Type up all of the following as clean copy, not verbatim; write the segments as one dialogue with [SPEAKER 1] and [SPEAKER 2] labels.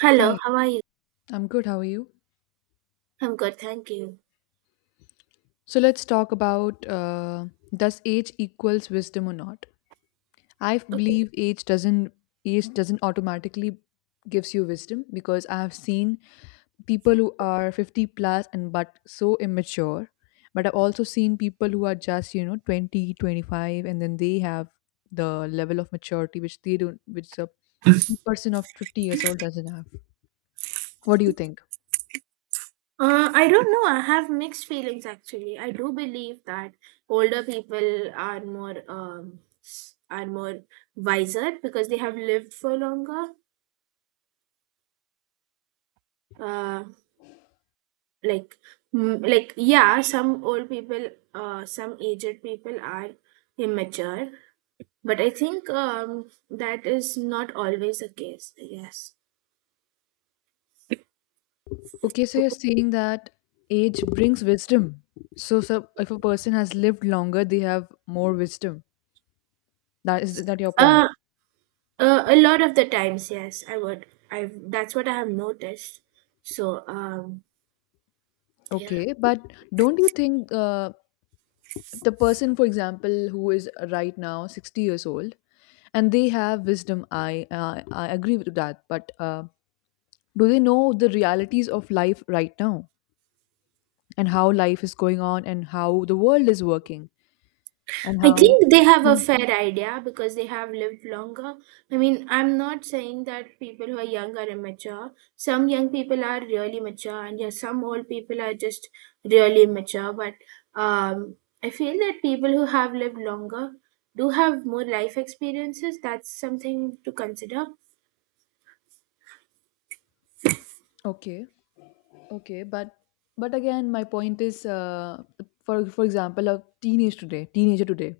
[SPEAKER 1] Hello,
[SPEAKER 2] Hi,
[SPEAKER 1] how are you?
[SPEAKER 2] I'm good. How are you?
[SPEAKER 1] I'm good, thank you.
[SPEAKER 2] So let's talk about does age equals wisdom or not? I
[SPEAKER 1] Okay.
[SPEAKER 2] believe age doesn't automatically gives you wisdom because I have seen people who are 50 plus and but so immature. But I've also seen people who are just, you know, 20, 25 and then they have the level of maturity which they don't which a person of 50 years old doesn't have. What do you think?
[SPEAKER 1] I don't know. I have mixed feelings actually. I do believe that older people are more are more wiser because they have lived for longer. Uh, like yeah, some old people, some aged people are immature, but I think that is not always the case. Yes.
[SPEAKER 2] Okay, so you're saying that age brings wisdom. So if a person has lived longer, they have more wisdom. That is that your point?
[SPEAKER 1] Uh, a lot of the times, yes, I would. I That's what I have noticed. So, yeah,
[SPEAKER 2] Okay, but don't you think the person, for example, who is right now 60 years old, and they have wisdom, I agree with that. But do they know the realities of life right now and how life is going on and how the world is working and
[SPEAKER 1] I
[SPEAKER 2] how?
[SPEAKER 1] think they have a
[SPEAKER 2] Mm.
[SPEAKER 1] fair idea because they have lived longer. I mean, I'm not saying that people who are young are immature. Some young people are really mature, and yeah, some old people are just really mature. But um, I feel that people who have lived longer do have more life experiences. That's something to consider.
[SPEAKER 2] Okay. Okay, but again, my point is, for example, teenager today,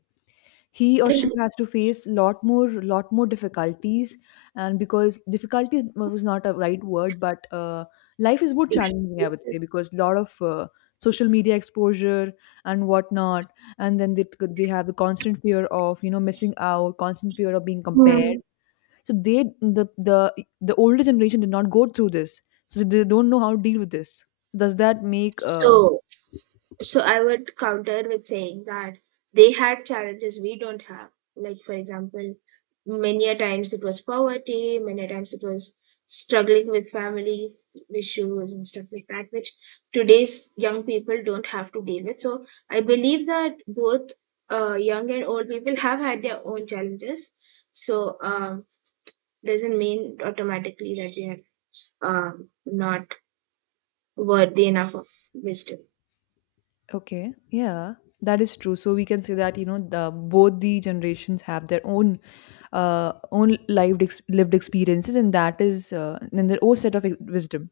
[SPEAKER 2] he or she has to face lot more difficulties, and because difficulties was not a right word, but life is more challenging, I would say,
[SPEAKER 1] Experiences.
[SPEAKER 2] because lot of social media exposure and whatnot, and then they have the constant fear of you know missing out, constant fear of being compared
[SPEAKER 1] Hmm.
[SPEAKER 2] so they the older generation did not go through this, so they don't know how to deal with this. So does that make
[SPEAKER 1] So So I would counter with saying that they had challenges we don't have. Like, for example, many a times it was poverty, many a times it was struggling with family issues and stuff like that, which today's young people don't have to deal with. So I believe that both young and old people have had their own challenges. So doesn't mean automatically that they are not worthy enough of wisdom.
[SPEAKER 2] okay? Yeah, that is true. So we can say that you know the both the generations have their own own lived experiences, and that is and their own set of wisdom,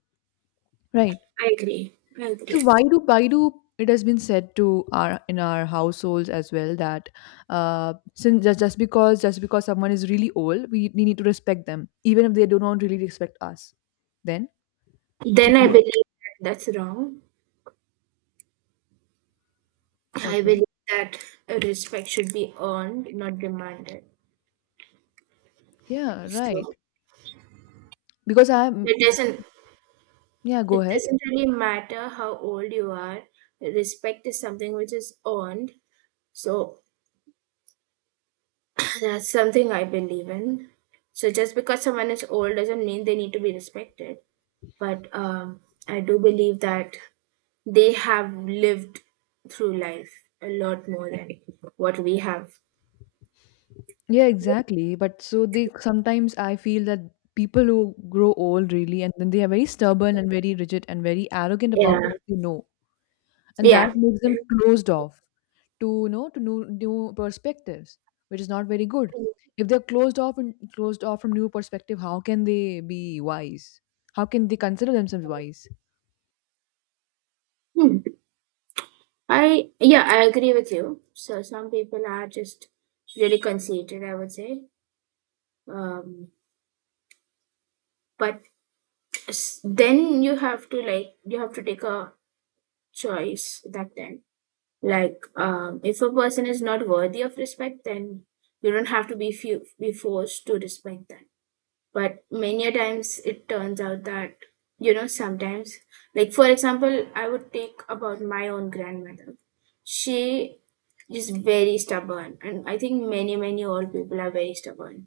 [SPEAKER 2] right?
[SPEAKER 1] I agree. I
[SPEAKER 2] So
[SPEAKER 1] agree.
[SPEAKER 2] why do it has been said to our in our households as well that since just because someone is really old, we need to respect them even if they do not really respect us. Then so
[SPEAKER 1] Then I
[SPEAKER 2] do,
[SPEAKER 1] believe that that's wrong. I believe
[SPEAKER 2] okay,
[SPEAKER 1] that respect should be earned, not demanded.
[SPEAKER 2] yeah,
[SPEAKER 1] So
[SPEAKER 2] right. Because I'm
[SPEAKER 1] it doesn't
[SPEAKER 2] yeah, go
[SPEAKER 1] it
[SPEAKER 2] ahead.
[SPEAKER 1] doesn't really matter how old you are. Respect is something which is earned. So that's something I believe in. So just because someone is old doesn't mean they need to be respected. But I do believe that they have lived through life a lot more than what we have.
[SPEAKER 2] Yeah, exactly. But so they sometimes I feel that people who grow old really and then they are very stubborn and very rigid and very arrogant about
[SPEAKER 1] Yeah.
[SPEAKER 2] what they know, and that
[SPEAKER 1] Yeah.
[SPEAKER 2] makes them closed off to you know to new perspectives which is not very good if they're closed off and closed off from new perspective how can they be wise how can they consider themselves wise
[SPEAKER 1] I Yeah, I agree with you. So some people are just really conceited, I would say. Um, but then you have to like you have to take a choice that time. Like if a person is not worthy of respect, then you don't have to be forced to respect them. But many a times it turns out that sometimes, like for example, I would take about my own grandmother. She is very stubborn, and I think many old people are very stubborn,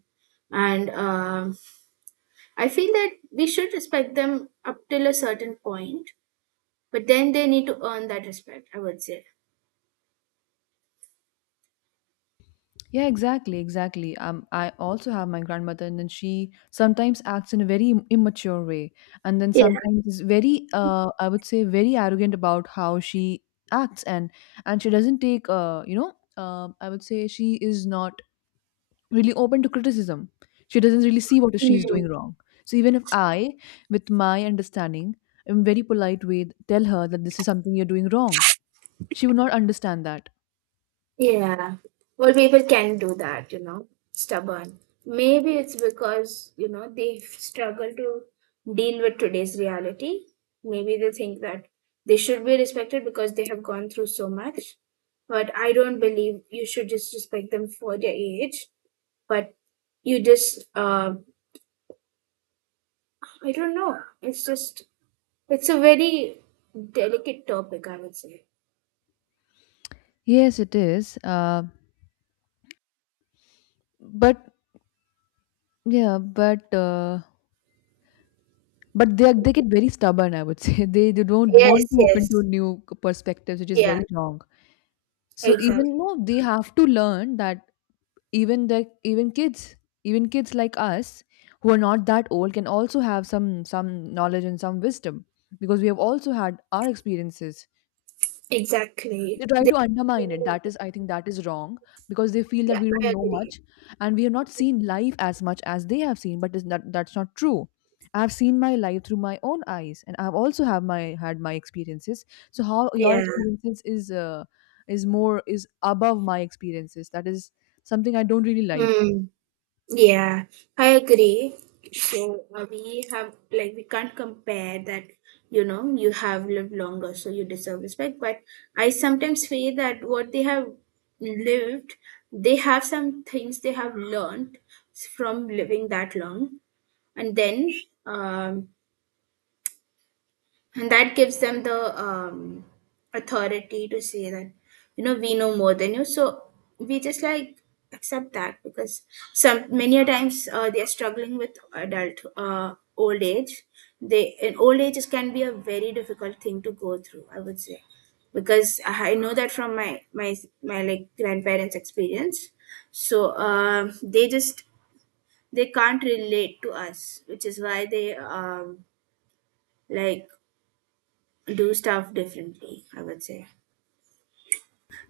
[SPEAKER 1] and I feel that we should respect them up till a certain point, but then they need to earn that respect, I would say.
[SPEAKER 2] yeah exactly I also have my grandmother and then she sometimes acts in a very immature way and then
[SPEAKER 1] Yeah.
[SPEAKER 2] sometimes is very I would say very arrogant about how she acts and she doesn't take I would say she is not really open to criticism. She doesn't really see what she's doing wrong. So even if I, with my understanding, in very polite way, tell her that this is something you're doing wrong, she would not understand that.
[SPEAKER 1] Yeah. Well, people can do that, stubborn. Maybe it's because, they struggle to deal with today's reality. Maybe they think that they should be respected because they have gone through so much. But I don't believe you should just respect them for their age. But you just, I don't know. It's a very delicate topic, I would say.
[SPEAKER 2] Yes, it is. But yeah, but they are- they get very stubborn. I would say they don't want
[SPEAKER 1] Yes,
[SPEAKER 2] to open to
[SPEAKER 1] yes.
[SPEAKER 2] new perspectives, which is
[SPEAKER 1] Yeah,
[SPEAKER 2] very wrong. So
[SPEAKER 1] exactly.
[SPEAKER 2] even no, they have to learn that even the even kids like us who are not that old can also have some knowledge and some wisdom because we have also had our experiences
[SPEAKER 1] Exactly.
[SPEAKER 2] they try to undermine it that is I think that is wrong because they feel
[SPEAKER 1] Yeah,
[SPEAKER 2] that we
[SPEAKER 1] I
[SPEAKER 2] don't know
[SPEAKER 1] agree.
[SPEAKER 2] much and we have not seen life as much as they have seen but is that that's not true I have seen my life through my own eyes and I've also have my had my experiences so how your
[SPEAKER 1] Yeah.
[SPEAKER 2] experiences is more is above my experiences that is something I don't really like.
[SPEAKER 1] Mm, yeah, I agree. So we have like we can't compare that. You know, you have lived longer, so you deserve respect. But I sometimes feel that what they have lived, they have some things they have learned from living that long, and then um, and that gives them the authority to say that we know more than you, so we just like accept that because some many a times, they are struggling with adult old age. They And old age can be a very difficult thing to go through, I would say, because I know that from my like grandparents experience. So they can't relate to us, which is why they like do stuff differently, I would say.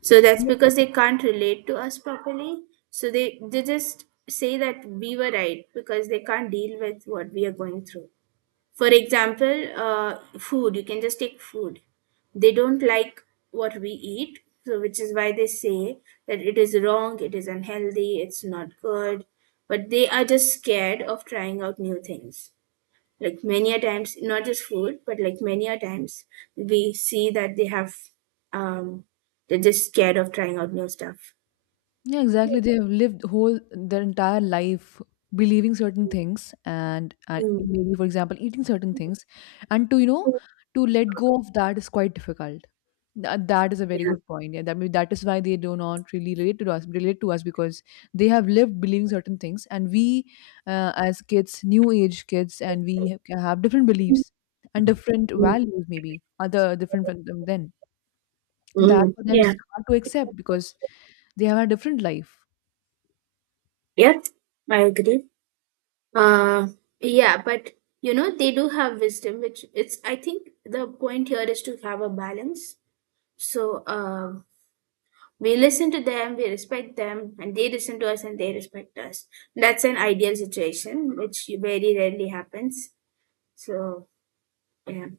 [SPEAKER 1] So that's because they can't relate to us properly, so they just say that we were right because they can't deal with what we are going through. For example, food. You can just take food. They don't like what we eat, so which is why they say that it is wrong, it is unhealthy, it's not good. But they are just scared of trying out new things. Like many a times, not just food, but like many a times we see that um they're just scared of trying out new stuff.
[SPEAKER 2] Yeah, exactly. They have lived whole their entire life believing certain things and
[SPEAKER 1] Mm.
[SPEAKER 2] maybe for example eating certain things and to you know to let go of that is quite difficult. That is a very
[SPEAKER 1] Yeah.
[SPEAKER 2] good point. Yeah, that maybe that is why they do not really relate to us because they have lived believing certain things and we as kids, new age kids and we have different beliefs and different values maybe other different from them then. That
[SPEAKER 1] Mm.
[SPEAKER 2] for them
[SPEAKER 1] Yeah.
[SPEAKER 2] is hard to accept because they have a different life.
[SPEAKER 1] Yeah, I agree. uh yeah, but they do have wisdom. Which it's I think the point here is to have a balance. So we listen to them, we respect them, and they listen to us and they respect us. That's an ideal situation which very rarely happens. So, yeah.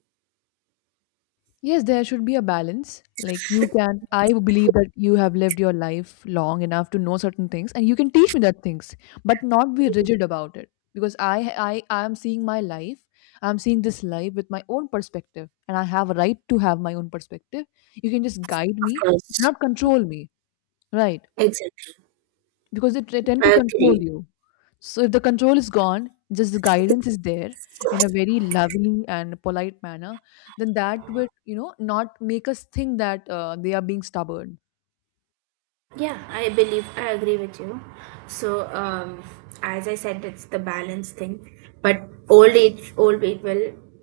[SPEAKER 2] Yes, there should be a balance. Like you can, I believe that you have lived your life long enough to know certain things, and you can teach me that things, but not be rigid about it. Because I am seeing my life. I'm seeing this life with my own perspective, and I have a right to have my own perspective. You can just guide
[SPEAKER 1] Of
[SPEAKER 2] me,
[SPEAKER 1] course.
[SPEAKER 2] not control me, right?
[SPEAKER 1] Exactly.
[SPEAKER 2] Because they tend to
[SPEAKER 1] I
[SPEAKER 2] control
[SPEAKER 1] agree.
[SPEAKER 2] you. So if the control is gone, just the guidance is there in a very lovely and polite manner, then that would, you know, not make us think that they are being stubborn.
[SPEAKER 1] Yeah, I believe I agree with you. So, as I said, it's the balance thing. But old age, old people,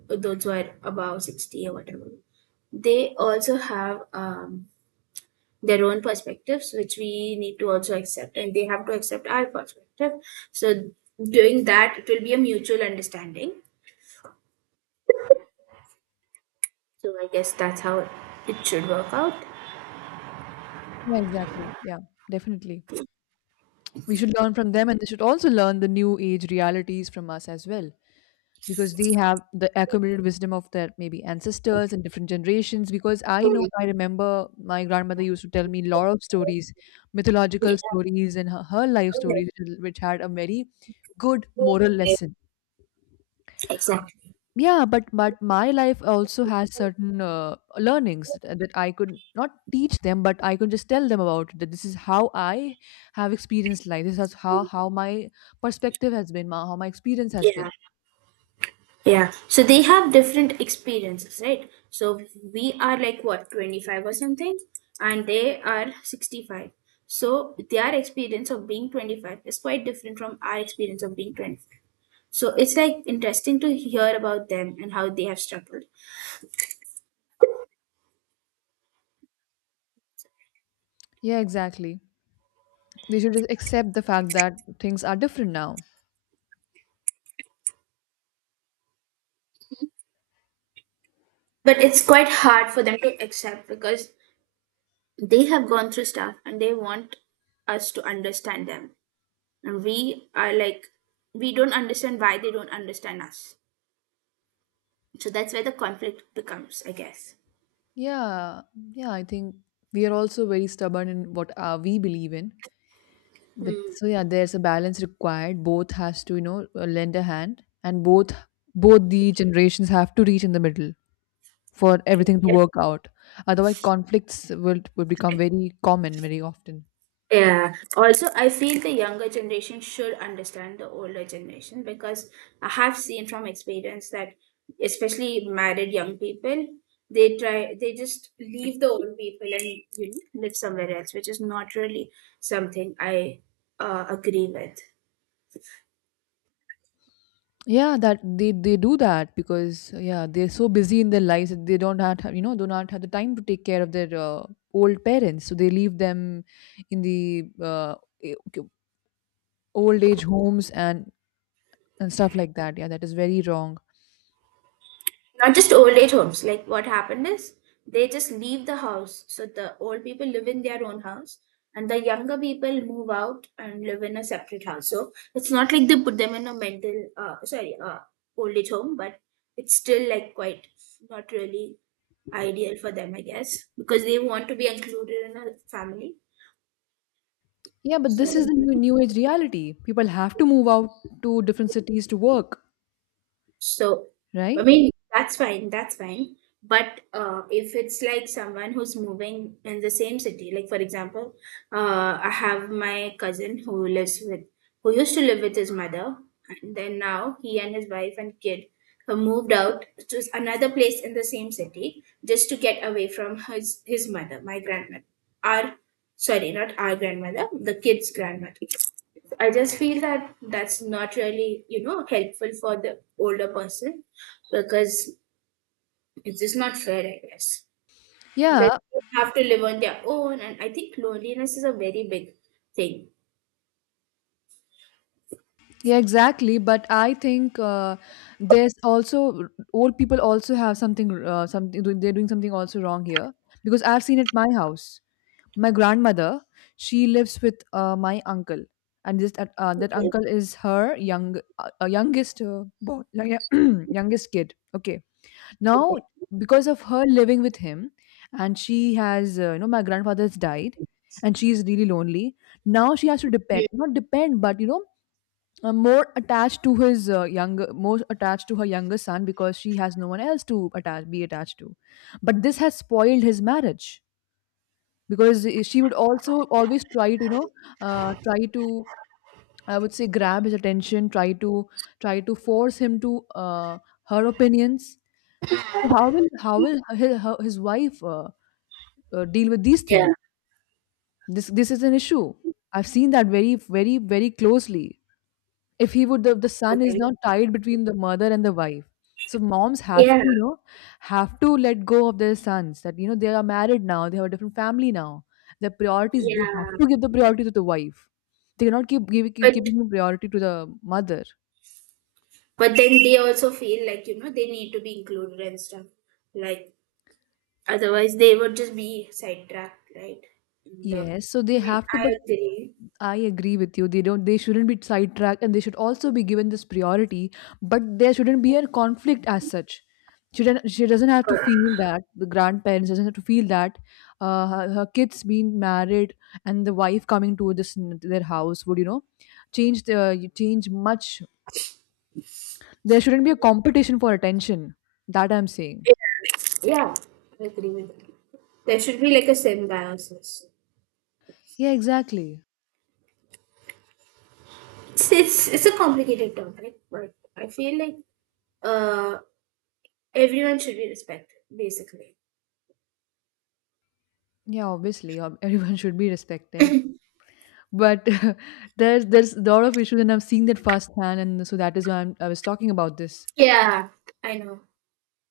[SPEAKER 1] those who are above 60 or whatever, they also have their own perspectives, which we need to also accept, and they have to accept our perspective. So, doing that, it will be a mutual understanding. So, I guess that's how it should work out.
[SPEAKER 2] Yeah, exactly. Yeah, definitely. We should learn from them and they should also learn the new age realities from us as well. Because they have the accumulated wisdom of their maybe ancestors and different generations because I know I remember my grandmother used to tell me a lot of stories
[SPEAKER 1] Yeah.
[SPEAKER 2] mythological stories and her life stories which had a very good moral lesson
[SPEAKER 1] Exactly.
[SPEAKER 2] yeah but my life also has certain learnings that I could not teach them but I could just tell them about it, that this is how I have experienced life this is how my perspective has been how my experience has
[SPEAKER 1] Yeah.
[SPEAKER 2] been.
[SPEAKER 1] Yeah. So they have different experiences, right? So we are like what, 25 or something, and they are 65. So their experience of being 25 is quite different from our experience of being 25. So it's like interesting to hear about them and how they have struggled.
[SPEAKER 2] Yeah exactly they should just accept the fact that things are different now
[SPEAKER 1] But it's quite hard for them to accept because they have gone through stuff and they want us to understand them. And we are like, we don't understand why they don't understand us. So that's where the conflict becomes, I guess.
[SPEAKER 2] yeah yeah I think we are also very stubborn in what we believe in but so yeah there's a balance required both has to you know lend a hand and both both the generations have to reach in the middle for everything to
[SPEAKER 1] Yeah.
[SPEAKER 2] work out otherwise conflicts will become very common very often.
[SPEAKER 1] Yeah. Also, I feel the younger generation should understand the older generation because I have seen from experience that especially married young people, they just leave the old people and live somewhere else, which is not really something I agree with.
[SPEAKER 2] Yeah, that they do that because yeah, they're so busy in their lives that they don't have you know do not have the time to take care of their old parents, so they leave them in the eh, k- old age homes and stuff like that. Yeah, that is very wrong.
[SPEAKER 1] Not just old age homes. Like what happened is they just leave the house. So the old people live in their own house and the younger people move out and live in a separate house. So it's not like they put them in a old age home, but it's still like quite not really ideal for them, I guess, because they want to be included in a family.
[SPEAKER 2] Yeah, but this is
[SPEAKER 1] So.
[SPEAKER 2] the new age reality. People have to move out to different cities to work,
[SPEAKER 1] So, I
[SPEAKER 2] right?
[SPEAKER 1] mean, that's fine, that's fine. But if it's like someone who's moving in the same city, like for example, I have my cousin who used to live with his mother, and then now he and his wife and kid have moved out to another place in the same city just to get away from his mother, my grandmother. Our, sorry, not our grandmother, the kid's grandmother. I just feel that that's not really, helpful for the older person because it's just not fair, I guess. Because
[SPEAKER 2] Yeah.
[SPEAKER 1] they have to live on their own, and I think loneliness is a very big thing.
[SPEAKER 2] Yeah, exactly. But I think there's also old people also have something they're doing something also wrong here because I've seen at my house. My grandmother, she lives with my uncle, and this that that
[SPEAKER 1] Okay.
[SPEAKER 2] uncle is her young youngest boy, youngest kid. Okay,
[SPEAKER 1] Okay.
[SPEAKER 2] now because of her living with him, and she has you know my grandfather's died, and she is really lonely. Now she has to
[SPEAKER 1] Mm.
[SPEAKER 2] depend not depend, but you know more attached to his younger more attached to her younger son because she has no one else to attach be attached to but this has spoiled his marriage because she would also always try to you know try to I would say grab his attention try to try to force him to uh, her opinions so how will his wife deal with these
[SPEAKER 1] Yeah.
[SPEAKER 2] things this this is an issue I've seen that very very very closely. If he would, the son is
[SPEAKER 1] Okay.
[SPEAKER 2] now tied between the mother and the wife. So moms have
[SPEAKER 1] Yeah.
[SPEAKER 2] to, you know, have to let go of their sons. That you know they are married now. They have a different family now. Their priorities, they have
[SPEAKER 1] Yeah.
[SPEAKER 2] to give the priority to the wife. They cannot keep giving keep
[SPEAKER 1] But
[SPEAKER 2] giving priority to the mother.
[SPEAKER 1] but then they also feel like, you know, they need to be included and stuff. Like otherwise they would just be sidetracked, right? And,
[SPEAKER 2] Yes, so
[SPEAKER 1] I
[SPEAKER 2] they
[SPEAKER 1] mean,
[SPEAKER 2] have to,
[SPEAKER 1] I
[SPEAKER 2] but
[SPEAKER 1] agree.
[SPEAKER 2] I agree with you. They don't. They shouldn't be sidetracked, and they should also be given this priority. But there shouldn't be a conflict as such. She doesn't. She doesn't have to
[SPEAKER 1] But,
[SPEAKER 2] feel that the grandparents doesn't have to feel that her kids being married and the wife coming to this to their house would you know change the change much. There shouldn't be a competition for attention. That I'm saying.
[SPEAKER 1] yeah, I agree with that. There should be like a symbiosis.
[SPEAKER 2] Yeah, exactly.
[SPEAKER 1] It's a complicated topic, but I feel like uh, everyone should be respected, basically.
[SPEAKER 2] Yeah, obviously, everyone should be respected. But there's a lot of issues, and I've seen that firsthand, and so that is why I was talking about this.
[SPEAKER 1] Yeah, I know.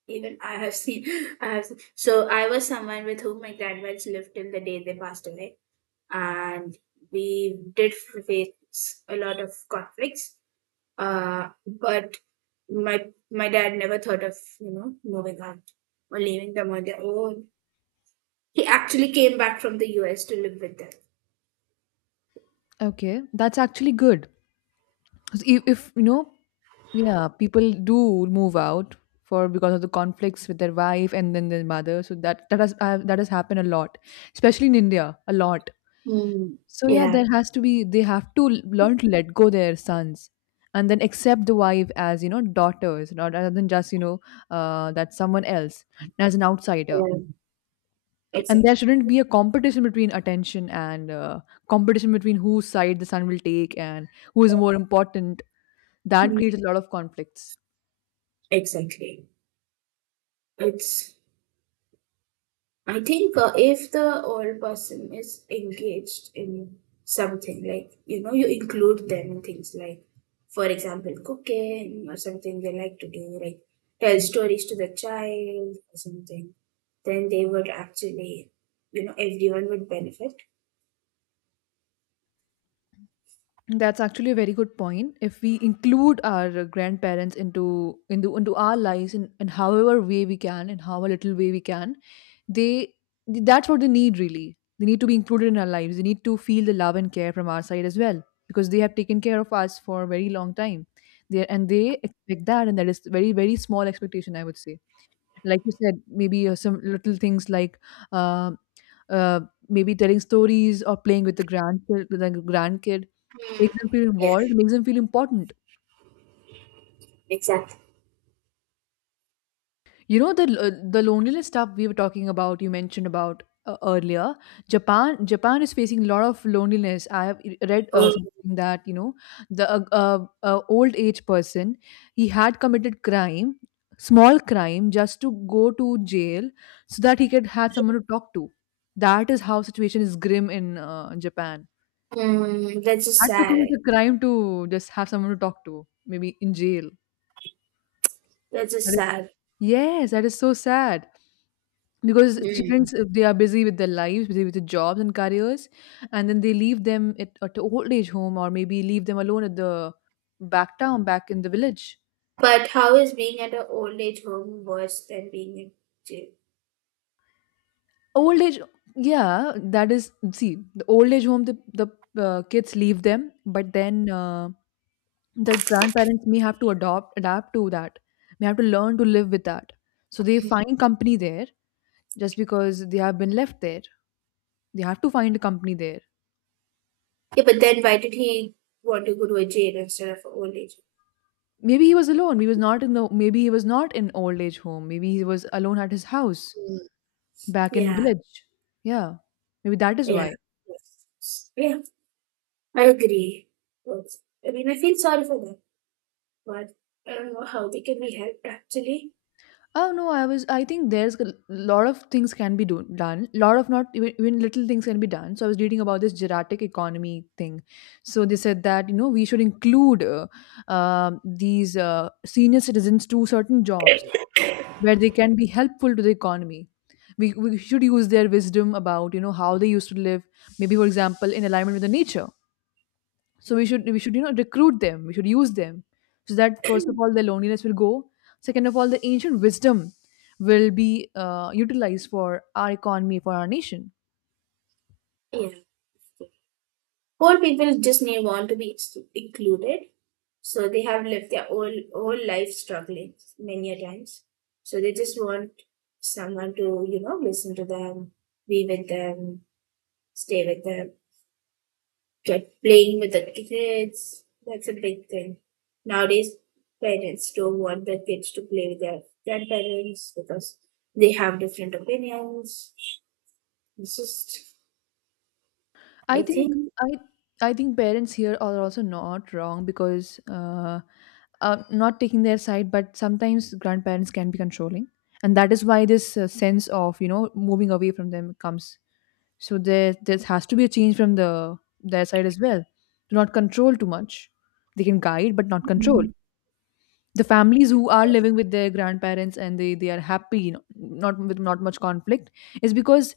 [SPEAKER 1] Even I have seen, I have seen. So I was someone with whom my grandparents lived till the day they passed away, and we did face a lot of conflicts. But my dad never thought of moving on or leaving them on their own. He actually came back from the US to live with them.
[SPEAKER 2] Okay, that's actually good. So if you know, yeah, people do move out for because of the conflicts with their wife and then their mother. So that that has happened a lot, especially in India, a lot.
[SPEAKER 1] Mm.
[SPEAKER 2] So yeah,
[SPEAKER 1] Yeah,
[SPEAKER 2] there has to be they have to learn to let go their sons and then accept the wife as daughters, not rather than just that someone else as an outsider.
[SPEAKER 1] yeah,
[SPEAKER 2] And
[SPEAKER 1] exactly.
[SPEAKER 2] there shouldn't be a competition between attention and competition between whose side the sun will take and who is more important. That creates a lot of conflicts.
[SPEAKER 1] Exactly. It's, I think, if the old person is engaged in something, like, you know, you include them in things like, for example, cooking or something they like to do, like tell stories to the child or something, then they would actually, you know, everyone would benefit.
[SPEAKER 2] That's actually a very good point. If we include our grandparents into our lives, in however way we can, in how a little way we can, they that's what they need really. They need to be included in our lives. They need to feel the love and care from our side as well, because they have taken care of us for a very long time. They expect that, and that is very very small expectation, I would say. Like you said, maybe some little things like uh, uh, maybe telling stories or playing with the grandkid, makes them feel
[SPEAKER 1] Yeah,
[SPEAKER 2] involved, makes them feel important.
[SPEAKER 1] exactly.
[SPEAKER 2] You know the loneliness stuff we were talking about. You mentioned about earlier. Japan is facing a lot of loneliness. I have read
[SPEAKER 1] Oh,
[SPEAKER 2] something that, the old age person, he had committed crime, small crime, just to go to jail so that he could had someone to talk to. That is how situation is grim in Japan.
[SPEAKER 1] that's just
[SPEAKER 2] Had to
[SPEAKER 1] sad.
[SPEAKER 2] commit a crime to just have someone to talk to, maybe in jail.
[SPEAKER 1] That's just
[SPEAKER 2] That is
[SPEAKER 1] sad.
[SPEAKER 2] Yes, that is so sad. Because
[SPEAKER 1] Mm.
[SPEAKER 2] students, they are busy with their lives, busy with their jobs and careers, and then they leave them at a old age home, or maybe leave them alone at the back town, back in the village.
[SPEAKER 1] But how is being at an old age home worse than being in jail?
[SPEAKER 2] Old age Yeah, that is, see, the old age home, the kids leave them, but then the grandparents may have to adopt adapt to that, may have to learn to live with that, so they find company there, just because they have been left there, they have to find a company there.
[SPEAKER 1] Yeah, but then why did he want to go to a jail instead of an old age
[SPEAKER 2] Maybe he was alone, he was not in the maybe he was not in old age home, maybe he was alone at his house
[SPEAKER 1] home? Mm.
[SPEAKER 2] back in
[SPEAKER 1] Yeah,
[SPEAKER 2] village. Yeah, maybe that is
[SPEAKER 1] yeah,
[SPEAKER 2] why.
[SPEAKER 1] yes. Yeah. I agree. But, I mean, I feel sorry for them, but I don't know how they can be helped actually.
[SPEAKER 2] Oh no, I think there's a lot of things can be done, lot of not even little things can be done. So I was reading about this geriatric economy thing. So they said that, we should include these senior citizens to certain jobs where they can be helpful to the economy. We should use their wisdom about, how they used to live, maybe for example in alignment with the nature. So we should, recruit them. We should use them, so that first of all their loneliness will go. Second of all, the ancient wisdom will be utilized for our economy, for our nation.
[SPEAKER 1] Yeah, poor people just need want to be included. So they have lived their whole life struggling many a times. So they just want someone to, listen to them, be with them, stay with them, get playing with the kids. That's a big thing. Nowadays parents don't want their kids to play with their grandparents because they have different opinions. It's just
[SPEAKER 2] I
[SPEAKER 1] I
[SPEAKER 2] think
[SPEAKER 1] think
[SPEAKER 2] I I think parents here are also not wrong, because not taking their side, but sometimes grandparents can be controlling, and that is why this sense of, moving away from them comes. So there has to be a change from their side as well. Do not control too much. They can guide, but not control. The families who are living with their grandparents and they are happy, you not with not much conflict, is because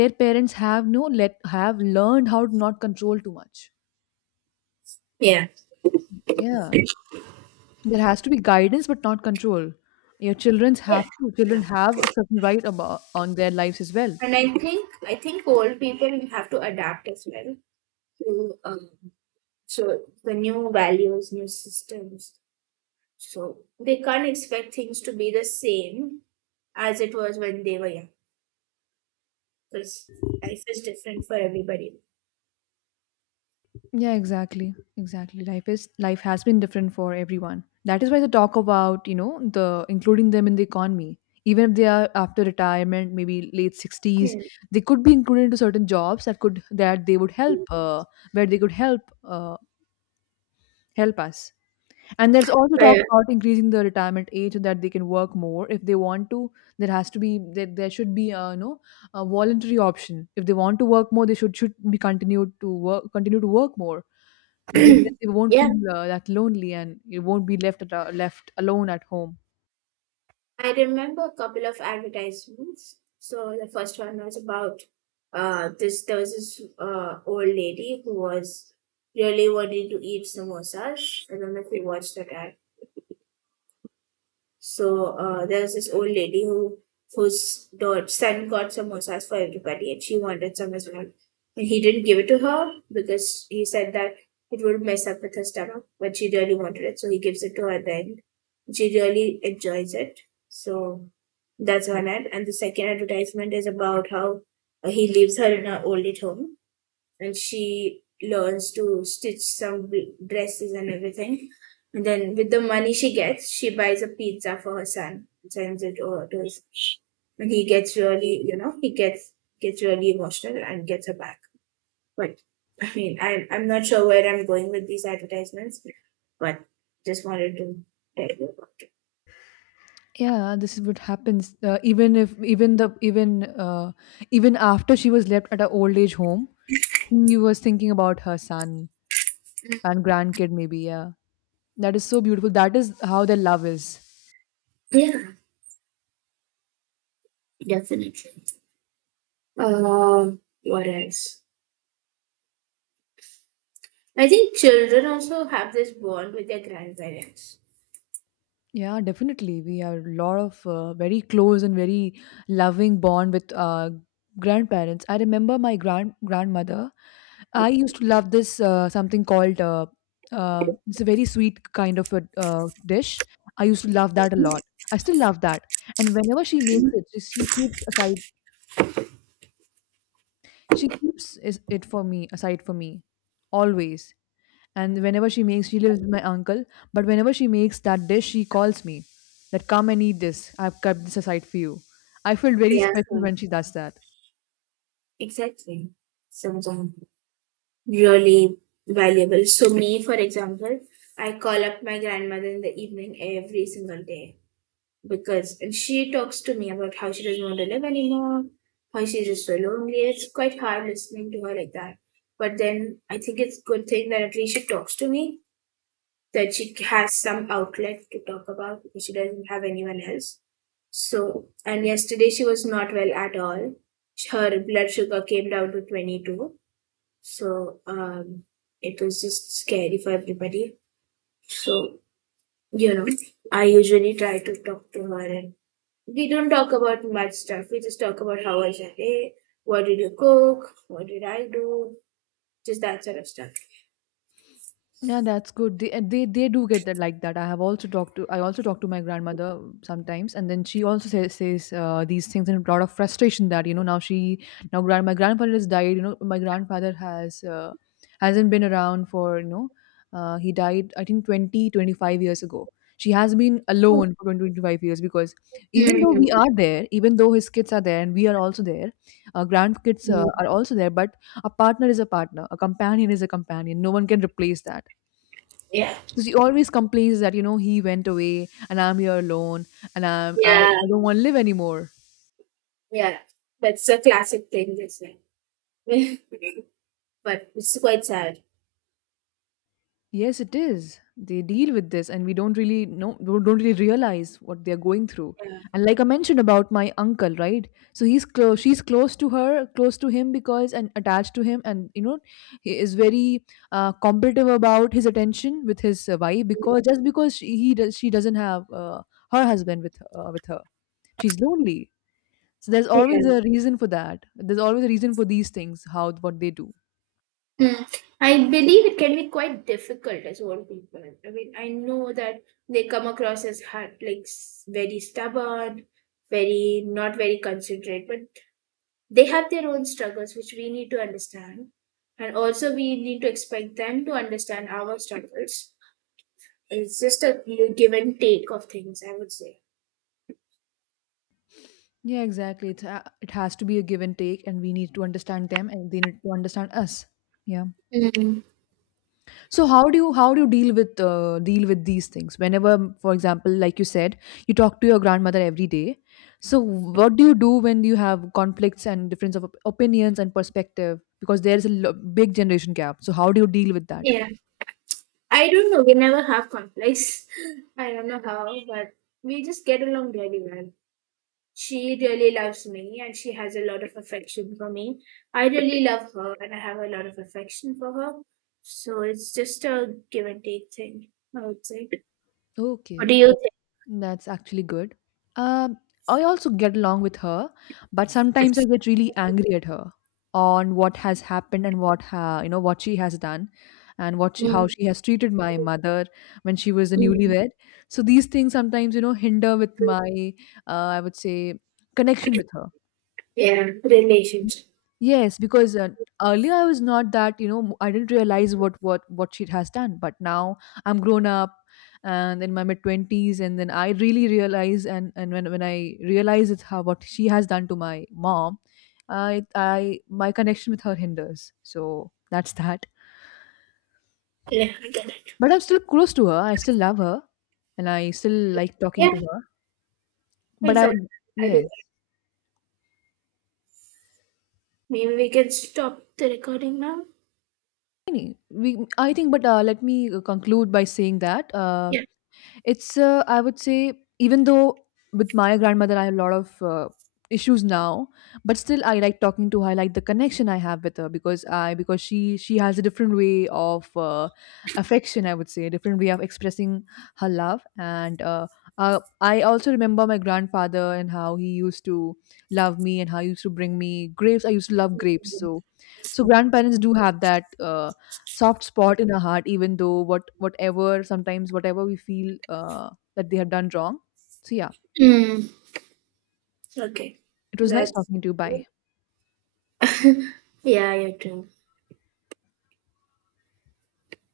[SPEAKER 2] their parents have no let have learned how to not control too much.
[SPEAKER 1] yeah.
[SPEAKER 2] Yeah, there has to be guidance but not control. your children's have to
[SPEAKER 1] Yeah.
[SPEAKER 2] children have a certain right about on their lives as well.
[SPEAKER 1] And I think old people have to adapt as well to so the new values, new systems. So they can't expect things to be the same as it was when they were young because life is different for everybody.
[SPEAKER 2] Yeah, exactly. Exactly. Life has been different for everyone. That is why they talk about, the including them in the economy. Even if they are after retirement, maybe late 60s,
[SPEAKER 1] Yeah.
[SPEAKER 2] they could be included into certain jobs that they would help, where they could help, help us. And there's also talk
[SPEAKER 1] Uh,
[SPEAKER 2] about increasing the retirement age so that they can work more if they want to. There has to be there, there should be a, you know, a voluntary option. If they want to work more, they should be continue to work more, because then they won't
[SPEAKER 1] yeah,
[SPEAKER 2] feel that lonely, and you won't be left alone at home.
[SPEAKER 1] I remember a couple of advertisements. So the first one was about this there was this old lady who was really wanting to eat samosas. I don't know if you watched that. So there was this old lady whose daughter, son got samosas for everybody, and she wanted some as well. And he didn't give it to her because he said that it would mess up with her stomach, but she really wanted it, so he gives it to her then. She really enjoys it. So that's one ad. And the second advertisement is about how he leaves her in her old age home and she learns to stitch dresses and everything. And then with the money she gets, she buys a pizza for her son and sends it over to his. And he gets really, he gets really emotional and gets her back. But I mean, I'm not sure where I'm going with these advertisements, but just wanted to tell you about it.
[SPEAKER 2] Yeah, this is what happens. Even if even the even even after she was left at her old age home, she was thinking about her son and grandkid maybe. Yeah. That is so beautiful. That is how their love is.
[SPEAKER 1] Yeah, definitely. What else? I think children also have this bond with their grandparents.
[SPEAKER 2] Yeah, definitely. We have a lot of very close and very loving bond with grandparents. I remember my grandmother. I used to love this, something called, it's a very sweet kind of a dish. I used to love that a lot. I still love that. And whenever she makes it, she keeps aside. She keeps it for me, aside for me, always. And whenever she makes, she lives with my uncle. But whenever she makes that dish, she calls me that come and eat this. I've kept this aside for you. I feel very
[SPEAKER 1] Yeah.
[SPEAKER 2] special when she does that.
[SPEAKER 1] Exactly. Something really valuable. So me, for example, I call up my grandmother in the evening every single day because and she talks to me about how she doesn't want to live anymore, how she's just so lonely. It's quite hard listening to her like that. But then I think it's good thing that at least she talks to me, that she has some outlet to talk about because she doesn't have anyone else. So and yesterday she was not well at all. Her blood sugar came down to 22, so it was just scary for everybody. So, you know, I usually try to talk to her and we don't talk about much stuff. We just talk about how was your day, what did you cook, what did I do, just that sort of stuff.
[SPEAKER 2] Yeah, that's good. They and they they do get that, like that. I also talk to my grandmother sometimes, and then she also says these things in a lot of frustration, that, now she now grand my grandfather has died. You know my grandfather hasn't been around for, he died, I think 20 25 years ago. She has been alone for 20 25 years, because even though
[SPEAKER 1] Mm,
[SPEAKER 2] we are there, even though his kids are there and we are also there, grandkids
[SPEAKER 1] mm.
[SPEAKER 2] are also there, but a partner is a partner, a companion is a companion. No one can replace that.
[SPEAKER 1] Yeah.
[SPEAKER 2] So she always complains that, he went away and I'm here alone, and I'm, I,
[SPEAKER 1] Yeah.
[SPEAKER 2] I don't want to live anymore.
[SPEAKER 1] Yeah. That's a classic thing, isn't it? But it's quite sad.
[SPEAKER 2] Yes, it is. They deal with this and we don't really know, don't really realize what they're going through.
[SPEAKER 1] Yeah.
[SPEAKER 2] And like I mentioned about my uncle, right? So she's close to her, close to him because, and attached to him. And, he is very competitive about his attention with his wife,
[SPEAKER 1] Yeah.
[SPEAKER 2] because just because she doesn't have her husband with her. She's lonely. So there's always
[SPEAKER 1] Yeah.
[SPEAKER 2] a reason for that. There's always a reason for these things, how what they do.
[SPEAKER 1] Mm. I believe it can be quite difficult as old people. I mean, I know that they come across as hard, very stubborn, very not very considerate, but they have their own struggles, which we need to understand. And also, we need to expect them to understand our struggles. It's just a give and take of things, I would say.
[SPEAKER 2] Yeah, exactly. It has to be a give and take, and we need to understand them and they need to understand us. Yeah.
[SPEAKER 1] Mm.
[SPEAKER 2] So how do you deal with these things? Whenever, for example, like you said, you talk to your grandmother every day. So what do you do when you have conflicts and difference of opinions and perspective? Because there is a big generation gap. So how do you deal with that?
[SPEAKER 1] Yeah, I don't know. We never have conflicts. I don't know how, but we just get along really well. She really loves me and she has a lot of affection for me. I really love her and I have a lot of affection for her. So it's just a give and take thing, I would say. What
[SPEAKER 2] Okay.
[SPEAKER 1] do you think?
[SPEAKER 2] That's actually good. Um, I also get along with her, but sometimes I get really angry at her on what has happened and what ha you know what she has done, and how
[SPEAKER 1] Mm,
[SPEAKER 2] she has treated my mother when she was a
[SPEAKER 1] mm, mm.
[SPEAKER 2] newlywed. So these things sometimes, hinder with my, I would say, connection with her.
[SPEAKER 1] Yeah, relationship.
[SPEAKER 2] Yes, because earlier I was not that, I didn't realize what she has done, but now I'm grown up, and in my mid 20s, and then I really realize, and when I realize it's how what she has done to my mom, I my connection with her hinders. So that's that.
[SPEAKER 1] Yeah, I get it.
[SPEAKER 2] But I'm still close to her. I still love her and I still like
[SPEAKER 1] Yeah,
[SPEAKER 2] talking to her. But I
[SPEAKER 1] exactly.
[SPEAKER 2] would-
[SPEAKER 1] I do that.
[SPEAKER 2] yes.
[SPEAKER 1] Maybe we can stop the recording now.
[SPEAKER 2] Any- We, I think, but Let me conclude by saying that,
[SPEAKER 1] Yeah.
[SPEAKER 2] I would say, even though with my grandmother I have a lot of issues now, but still I like talking to her. I like the connection I have with her, because she has a different way of affection. I would say a different way of expressing her love. And I also remember my grandfather, and how he used to love me and how he used to bring me grapes. I used to love grapes. So grandparents do have that soft spot in our heart, even though whatever we feel, that they have done wrong, so yeah.
[SPEAKER 1] Mm. Okay.
[SPEAKER 2] It was nice
[SPEAKER 1] That's.
[SPEAKER 2] talking to you. Bye.
[SPEAKER 1] Yeah, you too.